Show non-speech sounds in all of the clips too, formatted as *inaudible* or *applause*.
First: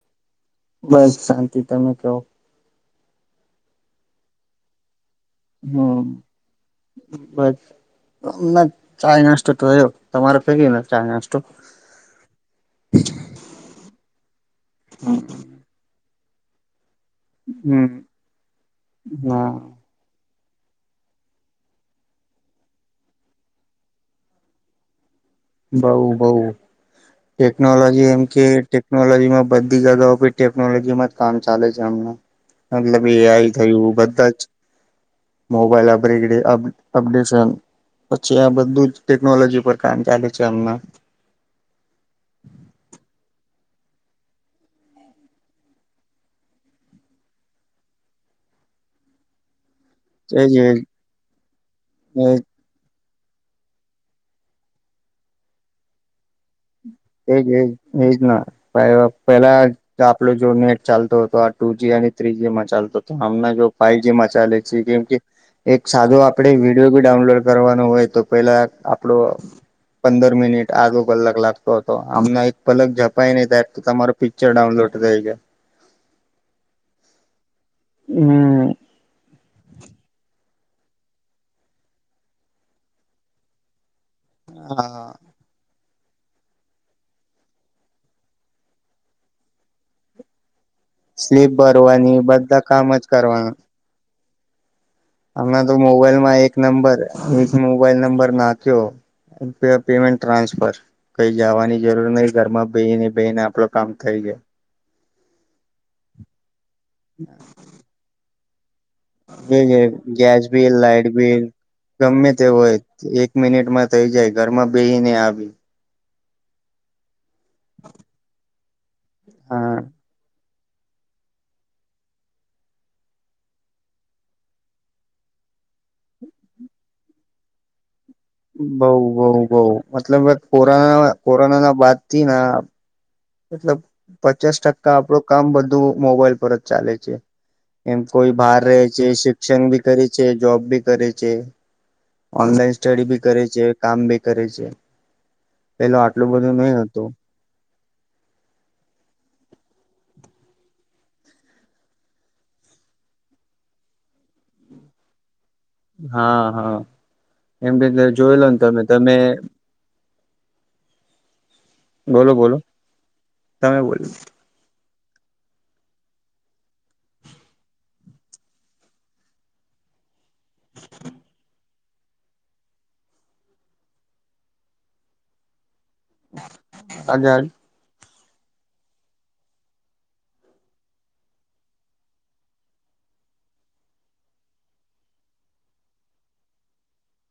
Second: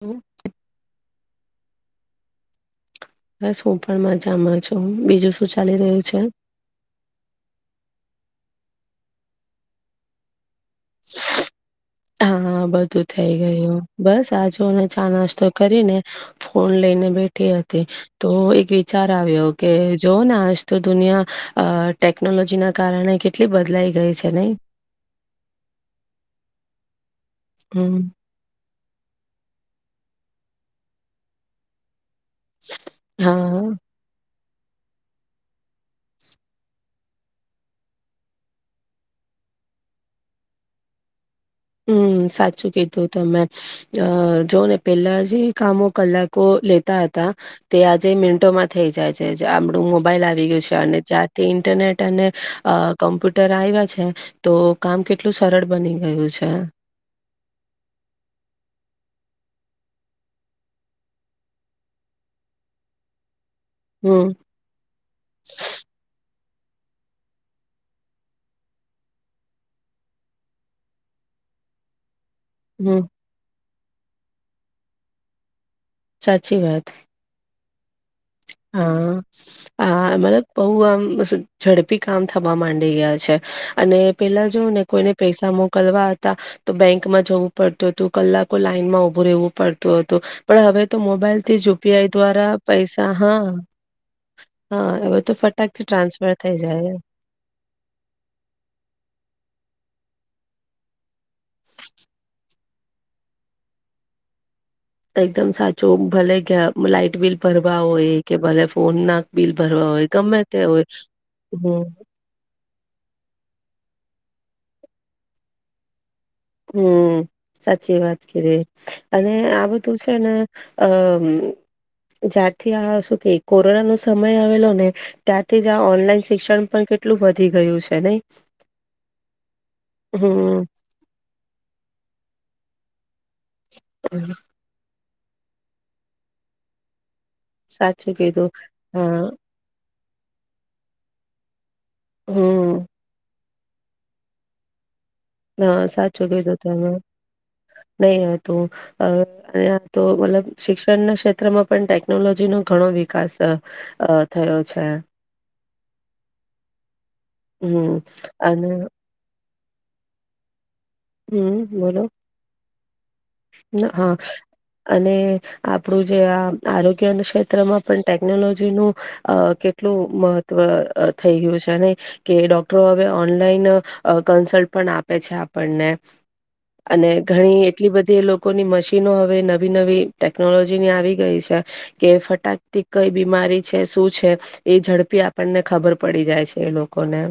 હમ. બસ શાંતિ તમે કેવ? બસ હું પણ મજામાં છું, બીજું શું ચાલી હમ રહ્યું છે? બસ ના ચાઈ નાસ્તો તોયળો તમારો થે ગીયોને ચાઈ નાસ્તો? હા બધું થઈ ગયું બસ આ જુને ચા નાસ્તો કરીને ફોન લઈને બેઠી હતી હમ તો એક વિચાર ના આવ્યો કે જોઓને આજ તો દુનિયા અ ટેકનોલોજીના કારણે કેટલી બદલાઈ ગઈ છે નહી બઉ બઉ હમ્મ. ટેકનોલોજી એમ કે ટેકનોલોજીમાં બધી જગાઓ ભી ટેકનોલોજીમાં જ કામ ચાલે છે, અમને મતલબ એ આઈ હા. થયું બધા જ મોબાઈલ અબ્રગેડે અપડેશન પછી આ બધું જ ટેકનોલોજી પર કામ ચાલે છે હમના હમ્મ સાચું કીધું તમે અ જો ને પેલા જે કામો કલાકો લેતા હતા તે આજે મિનટો મા થઈ જાય છે, આપડુ મોબાઈલ એ આવી જ ગયું છે અને ત્યારથી ઇન્ટરનેટ અને એ અ કમ્પ્યુટર આવ્યા છે, તો કામ કેટલું સરળ બની ગયું છે. એજ એજ એજ ના પેલા આપલો જો નેટ ચાલતો હતો આ ટુ જી આ અને થ્રી જી મા ચાલતો હમના જો ફઇવ જી હમ્મ મચાલે છે, કેમ એક સાધો આપ આપણે વિડીયો બી ડાઉનલોડ કરવાનો હોય તો પેલા આપડો પંદર મિનિટ આગો કલાક લાગ તો હતો આમને એક પલક હમ્મ જપાય ને તાય તો તમારો પિક્ચર ડાઉનલોડ થઈ જાય સાચી વાત હમ. હ મતલબ બહુ આમ ઝડપી કામ થવા માંડી ગયા છે, અને પેલા જોઓ ને હા કોઈને પૈસા મો મોકલવા હતા તો બેંકમાં જવું પડતું હતું કલાકો લાઈનમાં ઉભું રહેવું પડતું હતું પણ હવે તો સ્લીપ મોબાઈલથી યુપીઆઈ ભરવાની દ્વારા બધા કામ જ પૈસા હા હા, હવે હમણા તો ફટાકથી ટ્રાન્સફર મોબાઈલમાં એક થઈ જાય નંબર એમ. એક મોબાઈલ નંબર નાખ્યો પેમેન્ટ ટ્રાન્સફર કઈ જવાની જરૂર નહી ઘરમાં બેહીને બેહીને આપણે કામ થઈ જાય એકદમ સાચું ભલે લાઈટ બિલ ભરવા હોય કે ભલે ફોનના બિલ ભરવા હોય ગમે ગેસ તે બિલ, હોય. લાઈટ બિલ, હમ્મ, ગમે તેવું હોય એક મિનિટમાં થઈ જાય ઘરમાં બેહી ને આવી હમ સાચી વાત કીધી અને આ હા બધું છે ને અમ. જ્યારથી આ શું કે કોરોના નો સમય આવેલો ને ત્યારથી જ આ ઓનલાઈન શિક્ષણ પણ કેટલું વધી ગયું છે, નઈ? બઉ, બઉ, બઉ. મતલબ આ હમ કોરોના કોરોનાના બાદથી ના મતલબ પચાસ ટકા આપડું કામ બધું મોબાઈલ પર જ ચાલે છે. એમ. સાચું કોઈ કીધું બહાર રહે છે, હા શિક્ષણ બી કરે છે, જોબ બી કરે છે, ઓનલાઈન હમ સ્ટડી બી કરે છે. છે, કામ બી કરે છે, પેલો આટલું બધું નઈ હતું. નહીં હતું. અ આ તો મતલબ શિક્ષણના ક્ષેત્રમાં પણ ટેકનોલોજીનો ઘણો વિકાસ થયો થયો છે. હા, હા. એમ કે હમ કે જોઈ લો ન અને તમે, તમે હમ બોલો, તમે ના બોલો હા. અને, આપણું જે આ આરોગ્યના ક્ષેત્રમાં પણ ટેકનોલોજીનું અ કેટ કેટલું, મહત્વ અ થઈ ગ્યું છે નહીં? કે ડોક્ટરો હવે ઓનલાઈન કન્સલ્ટ પણ આપે છે આપણને. અને આગળ ઘણી એટલી બ ધી, એ લોકોની મશીનો હવે નવી નવી ટેકનોલોજીની આવી ગઈ છે, કે ફટાકથી કઈ બીમારી છે, શું છે, એ ઝડપી આપણને ખબર પડી જાય છે, એ લોકોને.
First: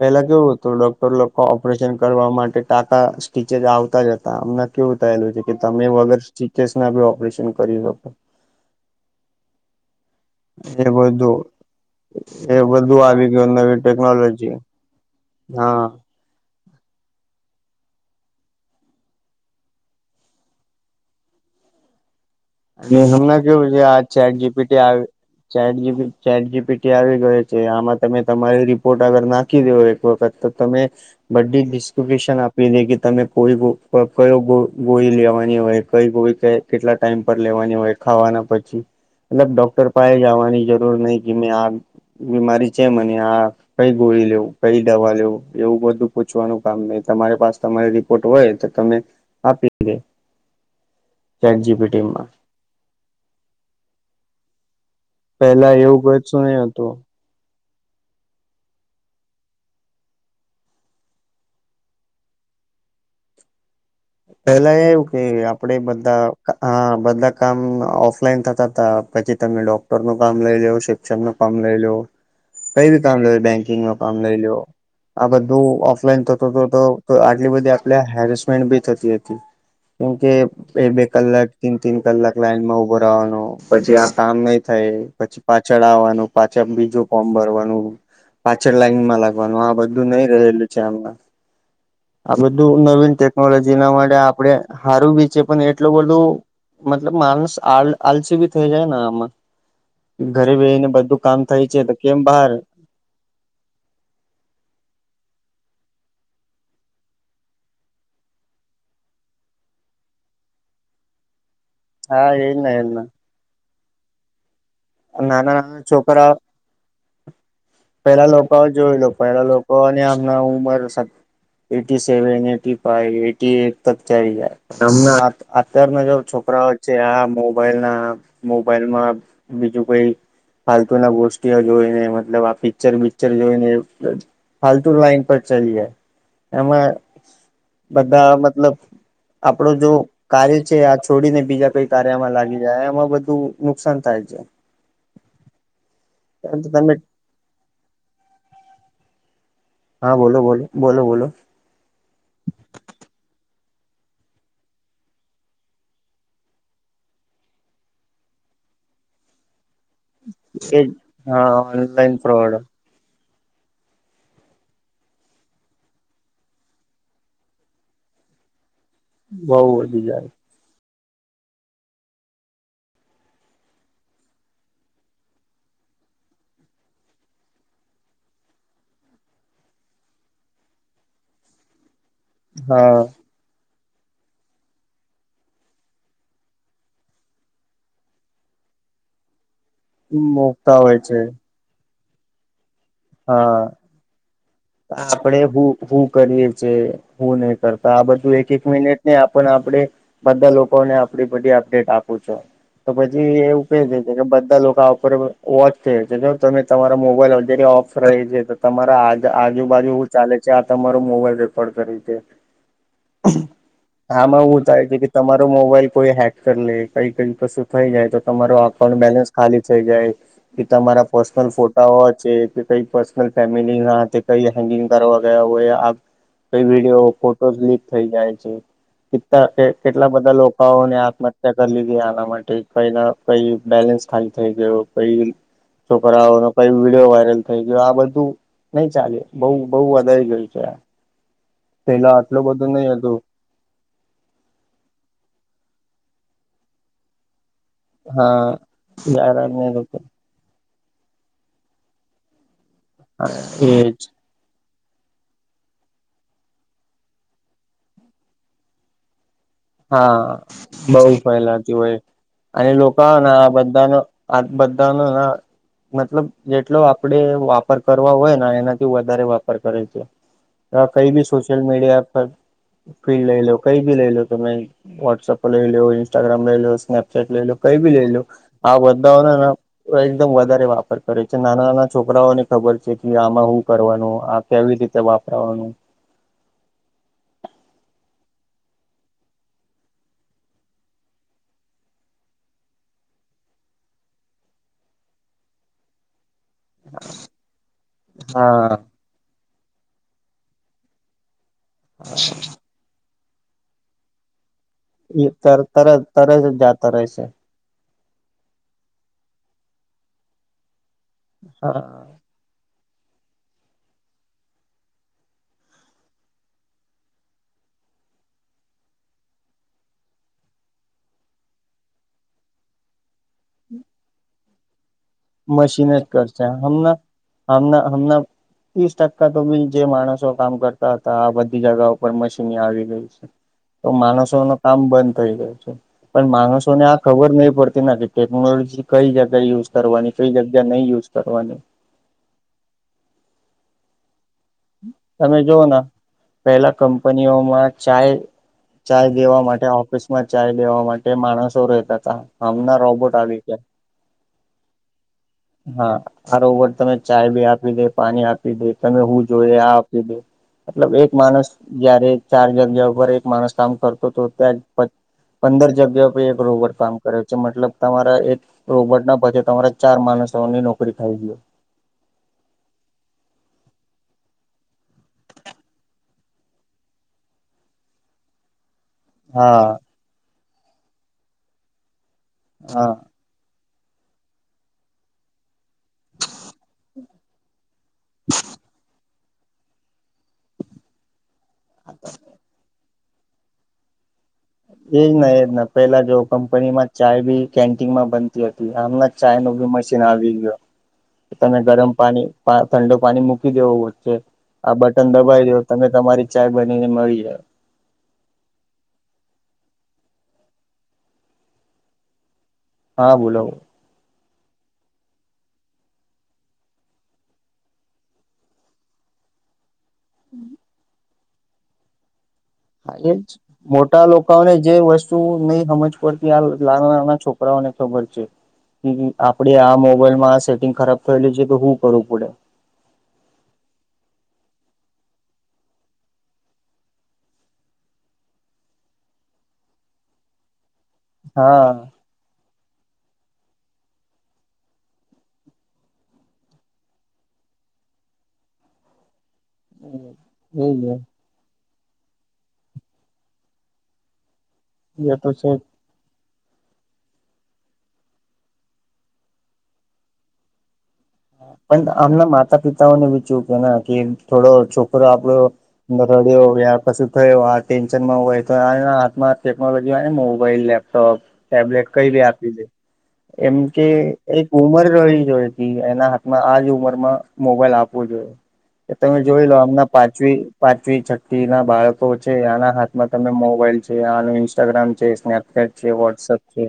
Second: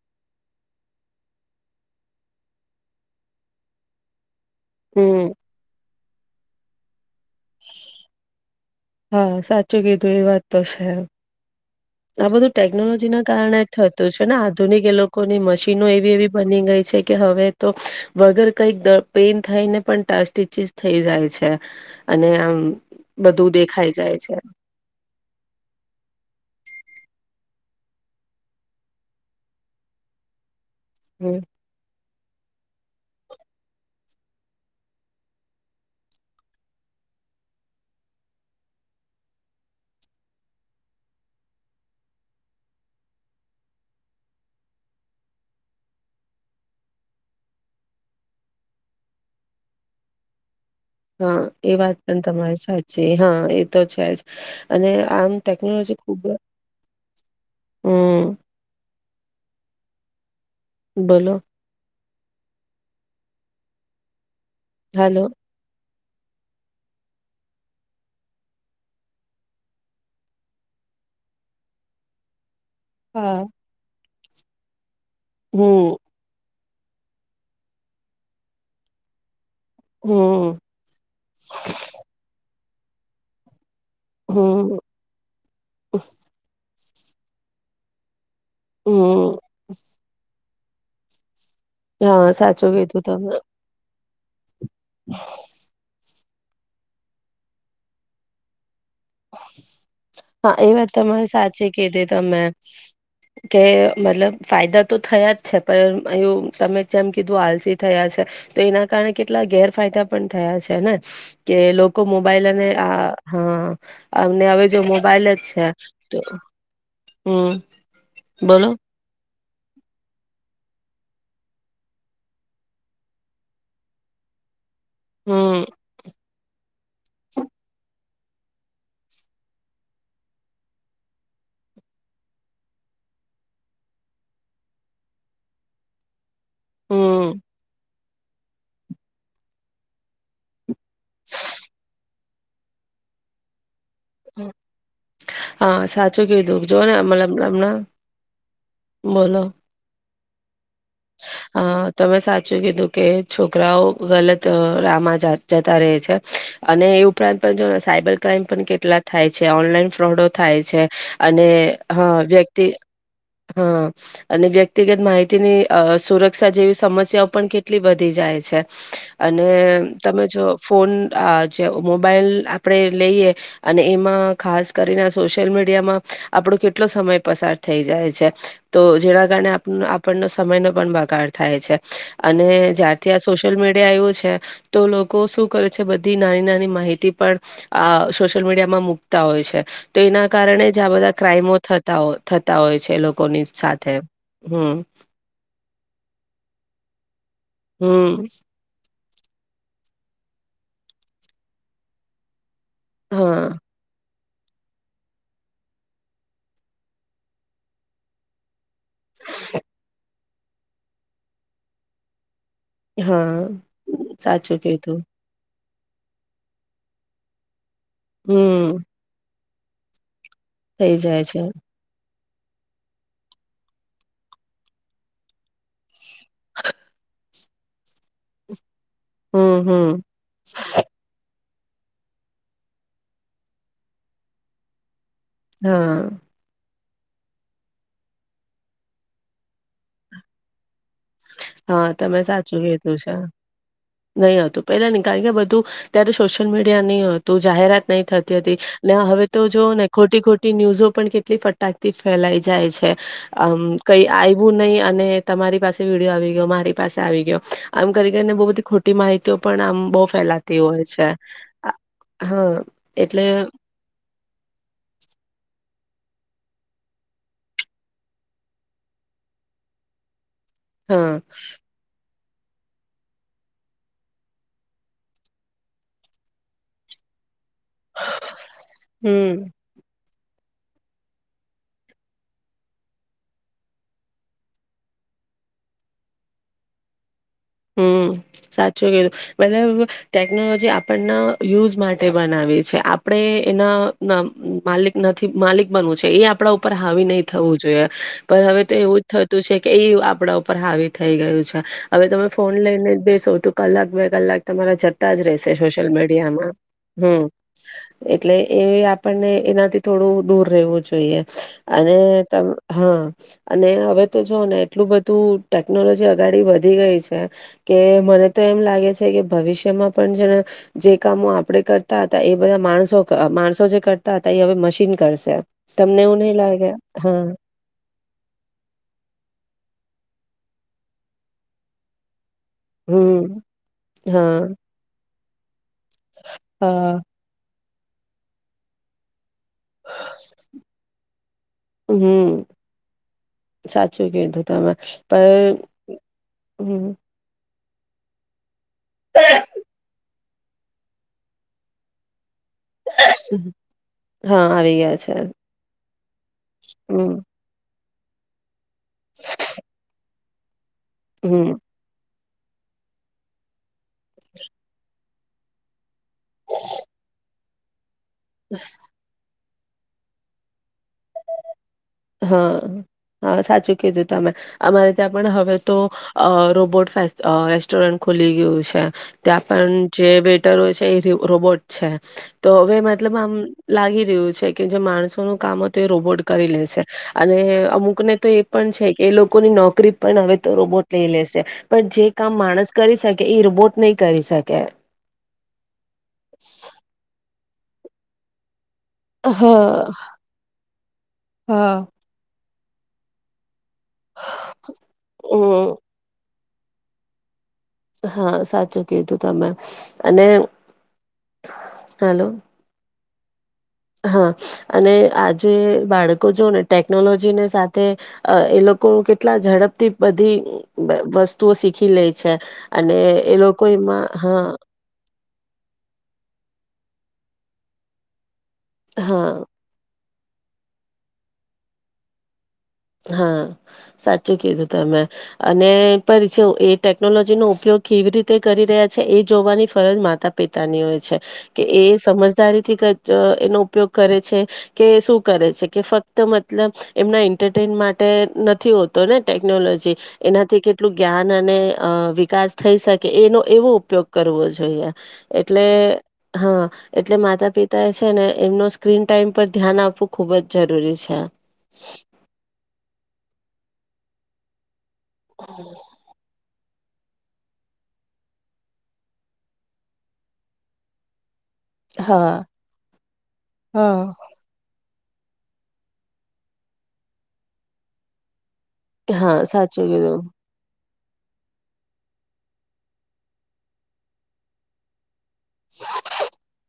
પેલા કેવું હતું, ડોક્ટર લોકો ઓપરેશન કરવા માટે ટાંકા સ્ટીચ ઝ આવતા જ હ તા. અમના કેવું હમ. થયેલું છે કે તમે વગર સ્ટીચીઝના બી ઓપરેશન કરી શકો. હા, સાચું કીધું. એ વાત તો છે. એ બધું આ બધું એ ટેકનોલોજીના આવી ગયું કારણે જ નવી થતું છે ને. ટેકનોલોજી આધુનિક એ લોકોની હા મશીનો એવી એવી બની ગઈ છે, કે હવે તો વગર કંઈક દ પેઈન થઈને પણ ટ સ્ટીચીઝ થઈ જાય છે. અને આમ અને હમણાં બધું કેવું છે, દેખાઈ આ જાય છે ચેટ જી પી ટી આવ, chat G P T, chat G P T આવી ગયું છે, આમાં તમે તમારી રિપોર્ટ અગર નાખી દેવ એક વખત, તો તમે હમ્મ. બધી હિસ્ *unintelligible* આપી દે કે તમે કોઈ ગો, કયો ગો, ગોળી લેવાની હોય, કઈ ગોળી ક કેટલા ટાઈમ પર લેવાની હોય, ખાવાના પછી. મતલબ ડોક્ટર પાહે જવાની જરૂર નહીં, કે મેં આ બીમારી છે મને આ, કઈ ગોળી લેવું, કઈ દવા લેવું, એવું બધું પૂછવાનું કામ ન તમારી પાસ તમારી રિપોર્ટ હોય, તો તમે આપી દે હા ચેટ એ વાત પણ જીપીટીમાં તમારી સાચી, હા એ તો છે જ. અને આમ પેલા ટેકનોલોજી એવું ખૂબ કશું નહી હતું. હં, બોલો. પેલા એવું કે હાલો આપડે બ ધા હા, બધા કામ અ ઓફલાઈન થતા તા પછી તમે ડોક્ટરનું કામ લઈ લેવ શે ચરનું કામ લઈ લો કઈ બી કામ લઈ હા લો, બેંકિંગનું કામ લઈ લ્યો, આ બધું હમ ઓફલાઈન થતુ તો. તો, તો આટલી બધી આપણે હેરેસમેન્ટ બી થતી હતી. કેમકે હમ બે બે કલાક, તીન તીન કલાક લાઈનમાં ઉભો રવાનો. પછી આ કામ નહીં હમ થાય, પછી પાછળ આવવાનું, પાછા બીજું ફોર્મ ભરવાનું. પાછળ લાઈનમાં હમ લાગવાનું આ બધું નહી રહેલું છે, હમના. હા આ સાચું બધું કીધું નવીન તમે ટેકનોલોજીના મા આપડે હારું બી છે, પન એટલું બધું મતલબ માનસ આલ આલસી બી થઈ જાય. ને ઘરે હા એ બેહીને વાત બધું તમારી કામ થાય સાચી છે, તો કીધી કેમ તમે બહાર કે મતલબ ફાયદા તો થયા જ છે પણ એવુ તમે જેમ કીધું આલસી થયા છે, તો એના કારણે કેટલા ગેરફાયદા પણ થયા છે. છે ને, કે લોકો હા મોબાઈલ એ અને ને એના હ અ આમ ને હવે જો મોબાઈલ નાના જ છે નાના તો છોકરા, હમ પેહેલા લોકો બોલો જોઈ લો, પેલા લોકો તો અને હમણા ઉંમર સા eighty seven, eighty five, eighty eight તક ચાયલી જાય. આમના અ, હમ અત્યારના જે છોકરાઓ છે આ મોબાઈલના, મોબાઈલમાં બીજું કોઈ ફાલતુ ના ગોષ્ટીઓ જોઈને મતલબ આ પિક્ચર બિક્ચર જોઈને ફાલતુ લાઈન પર ચલીયે. હમ્મ. બધા મતલબ આપડો જો કાર્ય છે આ છોડીને બીજા કઈ કાર્યમાં લાગી જાય એમાં બધું નુકસાન થાય. છે. હા સાચું કીધું જો ને તમે એમ મતલબ એમના બોલો હા બોલો બોલો. બોલો બોલો હ તમે સાચું કીધું કે છોક છોકરાઓ ગલત રહમા જતા રહે છે, અને એ ઉપરાંત પણ જો સાયબર ક્રાઈમ પણ કેટલા થાય છે ઓનલાઈન ફ્રોડો થાય છે એજ અને હા હ ઓનલાઈન ફ્રોડ વ્યક્તિ હા, અને વ્યક્તિગત માહિતીની અ સુરક્ષા જેવી સમસ્યાઓ પણ કેટલી વધી જાય છે. અને બઉ વધી તમે જાય જો ફોન આ જે મોબાઈલ આપરે લઈએ અને એમાં ખાસ કરીને સોશિયલ મીડિયામાં આપણો કેટલો સમય પસાર થઈ જાય છે તો જેના કારણે આપણો સમયનો પણ બગાડ થાય છે, અને હા જ્યારથી આ સોશલ મી ડિયા આવ્યું છે તો લોકો શું કરે છે બધી નાની નાની માહિતી પણ આ સોશિયલ મીડિયામાં મૂકતા હોય છે, તો એના કારણે મુકતા જ આ હોય બધા છે. ક્રાઈમો થ થતા હોય છે લોકોની સાથે હમ્મ. આપણે હું હું કરીએ છે, હું નય કરતા આ હમ બધું એક એક મિ નિટ આપણ આપડે બધા લોકોને આપડી બધી અપડેટ આપું છો. તો પછી હા એ ઉકેલે. કેમકે બધા લોકા આફોટેબલ વોચ છે જો તમે તમારા મોબાઈલ અંગે ઓફર છેતો તમારા આજ આજુબાજુ હુ ચાલે છે આ તમારો મોબાઈલ રેકોર્ડ કરે છે. હા આમાં સાચું હું થાય કીધું છેકે તમારો મોબાઈલ કોઈ હેક કરીલે કઈ કઈ કશું થઈ જાય તો તમારો હમ્મ અકાઉન્ટ બેલેન્સ ખાલી થઈ જાય. કે થઈ તમારા જાય છે. પર્સનલ ફોટાઓ છે. કઈ પર્સનલ ફેમિલીનાં હાતે કઈ હેગિંગ કરવા ગયા હોય આ કઈ વિડીયો, ફોટો લીક થઈ જાય છે. હમ્મ હમ્મ કેટલા કે બધા લોકાઓને આત્મ કરી લીધી આના માટે પૈ કઈના કઈ બેલેન્સ ખાલી થઈ ગયું. કઈ હા છોકરાઓનો કઈ વિડીયો વાયરલ થઈ ગયો આ બધું નય ચાલે બહુ બહુ વધારી ગયું છે આ. હા, તમે સાચું કધું હતું છે, નય હતું પેલા કારણ કે બધું ત્યારે સોશલમીડિયા ની હતું. જાહેરાત નય થતી હા હતી ને હવે તો જાહેરાતને જોઓને ખોટી ખોટી ન્યૂઝો પણ કેટલી ફટાકથી ફેલાઈ જાય છે, અમ કઈ એજ આયવું નય અને તમારી પાસે વિડીયો આવી ગયો મારી પાસે આવી ગયો, આમ કરી કરીને બો બધી ખોટી માહિ હા, બોઉ ફેલાતી આ હોય. હા અને એટલે લોકાના આ બધાનો આ બધાનો હા. મતલબ જેટલો આપડે વાપર કરવા હોયના એનાથી વધારે વાપર કરે છે. હા કઈબી સોશલમીડિયા પર ફીલ્ડ લઈ લો કઈ બી લઈ લો. તમે વોટસએપ લઈ લેવો, ઇન્સ્ટાગ્રામ લઈ લેવો, સ્નેપચેટ લઈ લેવો. કઈ બી લેઈ લેવો આ બધાં હમ્મ ક એકદમ વધારે વાપર કરે છે, નાના નાના છોકરાઓને ખબર છેકે આમાં હું કરવાનું આ કેવી રીતે વાપ પરવાનું. હમ્મ સાચું કીધું, મતલબ ટેકનોલોજી આપણનાં યુઝ માટે બના છે આપડે એના માલિક નથી માલિક બનવું છે એ આપ આપડા ઉપર હાવી નય થવું જોઈએ, પણ હવે તો હા એવું જ થતું છે કે આપડા ઉપર હાવી થઈ ગયું છે, હવે તમે ફ ને જ બેસો તો કલાક, બે કલાક તમારા જતાં જ એ રેહશે તર સોશિયલ તરત તરત જ મીડિયામાં, જાતા રહેશે હમ્મ. એટલે એ આપણને એનાથી થોડું દૂર રેહવું જોઈએ. હા અને ત હા, અને હવે તો જોવોને એટલું બધું ટેકનોલોજી અગાડી વધી ગઈ છે કે મને તો એમ લાગે છે કે ભવિષ્યમાં પણ છે ને જે કામો આપડે કરતાં હતાં, એ એ બધા માણસો ક માણસો જે કરતા હતા એ હવે મશીન કરશે મશીન તમને જ એવું નહી કરશે. લાગે હમના, હા હમના હમના, તીસ ટકા તો બિ જે માણસો કામ કરતા હતા આ બધી જગાઓ ઉપર મશી ની આવી ગઈ છે, હમ તો હા માનસોનું કામ બંધ થઈ ગયુ છે. પણ માણસોને હા આ ખબર નહી પડતી *unintelligible* ટેકનોલોજી કઈ જગ્યાએ યુઝ કરવાની ચોઈ જગ્યા નઈ યુઝ કરવાની. હમ સાચું કીધું. તમે પર તમે જોવ ના, પેહલા હમ કંપનીઓમાં ચાય ચાય દેવા માટે ઓફિસ માં ચાય દેવા માટે માળસો રેતા તા. હમણાં રોબોટ આવી ગ્યા. હા આવી ગયા છે હા! અરોબર તમે હમ ચાય બી આપી દે પાણી આપી દે, તમે હું જોઈ આ આપી દે. મતલબ એક હમ માણસ જ્યારે ચાર જગ્યા ઉપર એક માણસ કામ કરતો ત્યા જ પંદર જગ્યા પર એક રોબોટ કામ કરે છે. મતલબ તમારા એક રોબોટના બજેટ તમારા ચાર માનસોની નોકરી ખાઈ ગ્યો. હા. હા સાચું કીધું તમે. અમારે ત્યાં પણ હવે તો રોબોટ ફે રેસ્ટોરન્ટ ખોલી ગ્યું સે. ત્યાં હા પણ જે વેટરો છે, એ રી રોબોટ છે. તો હવે હા મતલબ આમ લાગી રહ્યું છે કે જે માણસો નું કામ હતું એ રોબોટ કરી લેશે. અને અમુ ક ને તો એ પણ છે કે, એ લોકોની નોકરી પણ હવે તો રોબોટ લઈ લેશે. પણ જે કામ માણસ કરી સકે એ રોબોટ નઈ એજ ને એજ ને, પેલા જેવુ કંપની માં ચાય બી કેન્ટીન માં બનતી હ તી આમ ચાય નું બી હા મશીન આવી ગ્યો, તમે હા ગરમ પાણી પા ઠંડો પાણી મૂકી દેવો વચ્ચે આ બટન દબાવી દયો હમ તમે તમારી ચાય બનીને મળી જાય. હા સાચું કીધું તમે. અને, હેલો. હા બોલો. હા, અને આજે બાળકો જો ને ટેકનોલોજી ને સાથે અ એ લોકો કેટલા ઝડપથી બધી વસ્તુઓ શીખી લે છે. હા અને એજ, એ લોકો મોટા એમાં હા લોકાવે જે વસ્તુ નહી સમજ પડતી આ નાના નાના છોકરાઓને ખબર છે. કે હા આપડે આ મો બાઈલમાં આ સેટિંગ ખરાબ થયેલું છે કે હું કરું પડે? હા, સાચું કીધું તમે. અને પરી છો એ ટેકનોલોજીનો ઉપયોગ કેવી રીતે કરી રહ્યા છે, એ જોવાની ફરજ માતા પિતાની હોય છે. કે હા એ સમજદારી થી કજ અ એનો ઉપયોગ કરે છે, કે સુ કરે છે? કે ફક્ત મતલબ એમના ઈ ન્ટરટેન માટે નથી હોતો ને ટેકનોલોજી, એનાથી કેટલું એ જ્ઞાન અને અ વિકાસ થઈ શકે એનો એવો ઉપયોગ કરવો જોઈએ. એ તો છે એટલે હા. એટલે માતા પિતા એ છે ને એમનો સ્ક્રીન ટાઈમ પર ધ્યાન આપવું ખુબ જ જરૂરી છે. પણ આમના માતા પિતાઓને ચીઓ કે કેમ થોડો છોક રો આપડો ન રડ્યો કે કશું થયુ હો ટેન્શન માં હોય તો એના હાથમાં ટેકનોલોજી હોય ને મોબાઈલ, લેપટોપ ટેબલેટ કઈ બી હા આપી દે. એમ કે હા એક ઉમર રહી જોઈ હતી એના હાથમાં આજ ઉંમર માં મોબાઈલ આપવો જોયે. તમે હા જોઈ લો આમના સાચું કીધું પાંચમ પાચ પાંચવી છઠ્ઠી ના બાળકો છે, આના હાથમાં તમે મોબાઈલ છે. આનું ઇન્સ્ટાગ્રામ છે. સ્નેપ સ્નેપ ચેટ છે, વોટ્સઅપ છે.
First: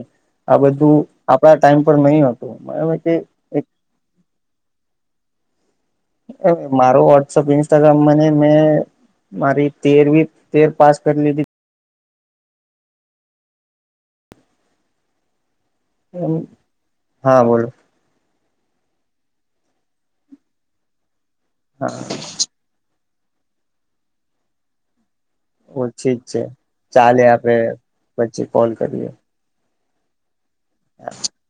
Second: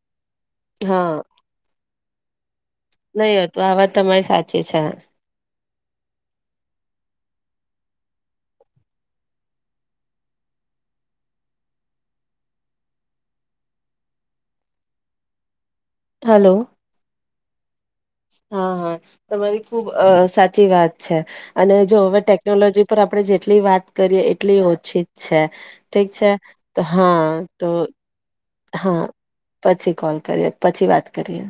આ બધું હા આપણા ટાઈમ પર નહી હતું. નહી હતું આ વાત તમારી સાચી છે. હવે મારો વોટ્સઅપ, ઇન્સ્ટાગ્રામ મને મેં મારી તેરવી તેર પાસ કરી લીધી. લીધી હલો! હા બોલો. હા હા. તમારી ખુબ સાચી વાત છે. અને જો હા હવે ટેકનોલોજી પર આપણે જેટલી વાત કરીએ, એટલી ઓછી. છે ઠીક ઓછી જ છે. ચાલે હા આપડે તો પછી કોલ હા કરીએ. પછી કોલ કરીએ, પછી વાત કરીએ.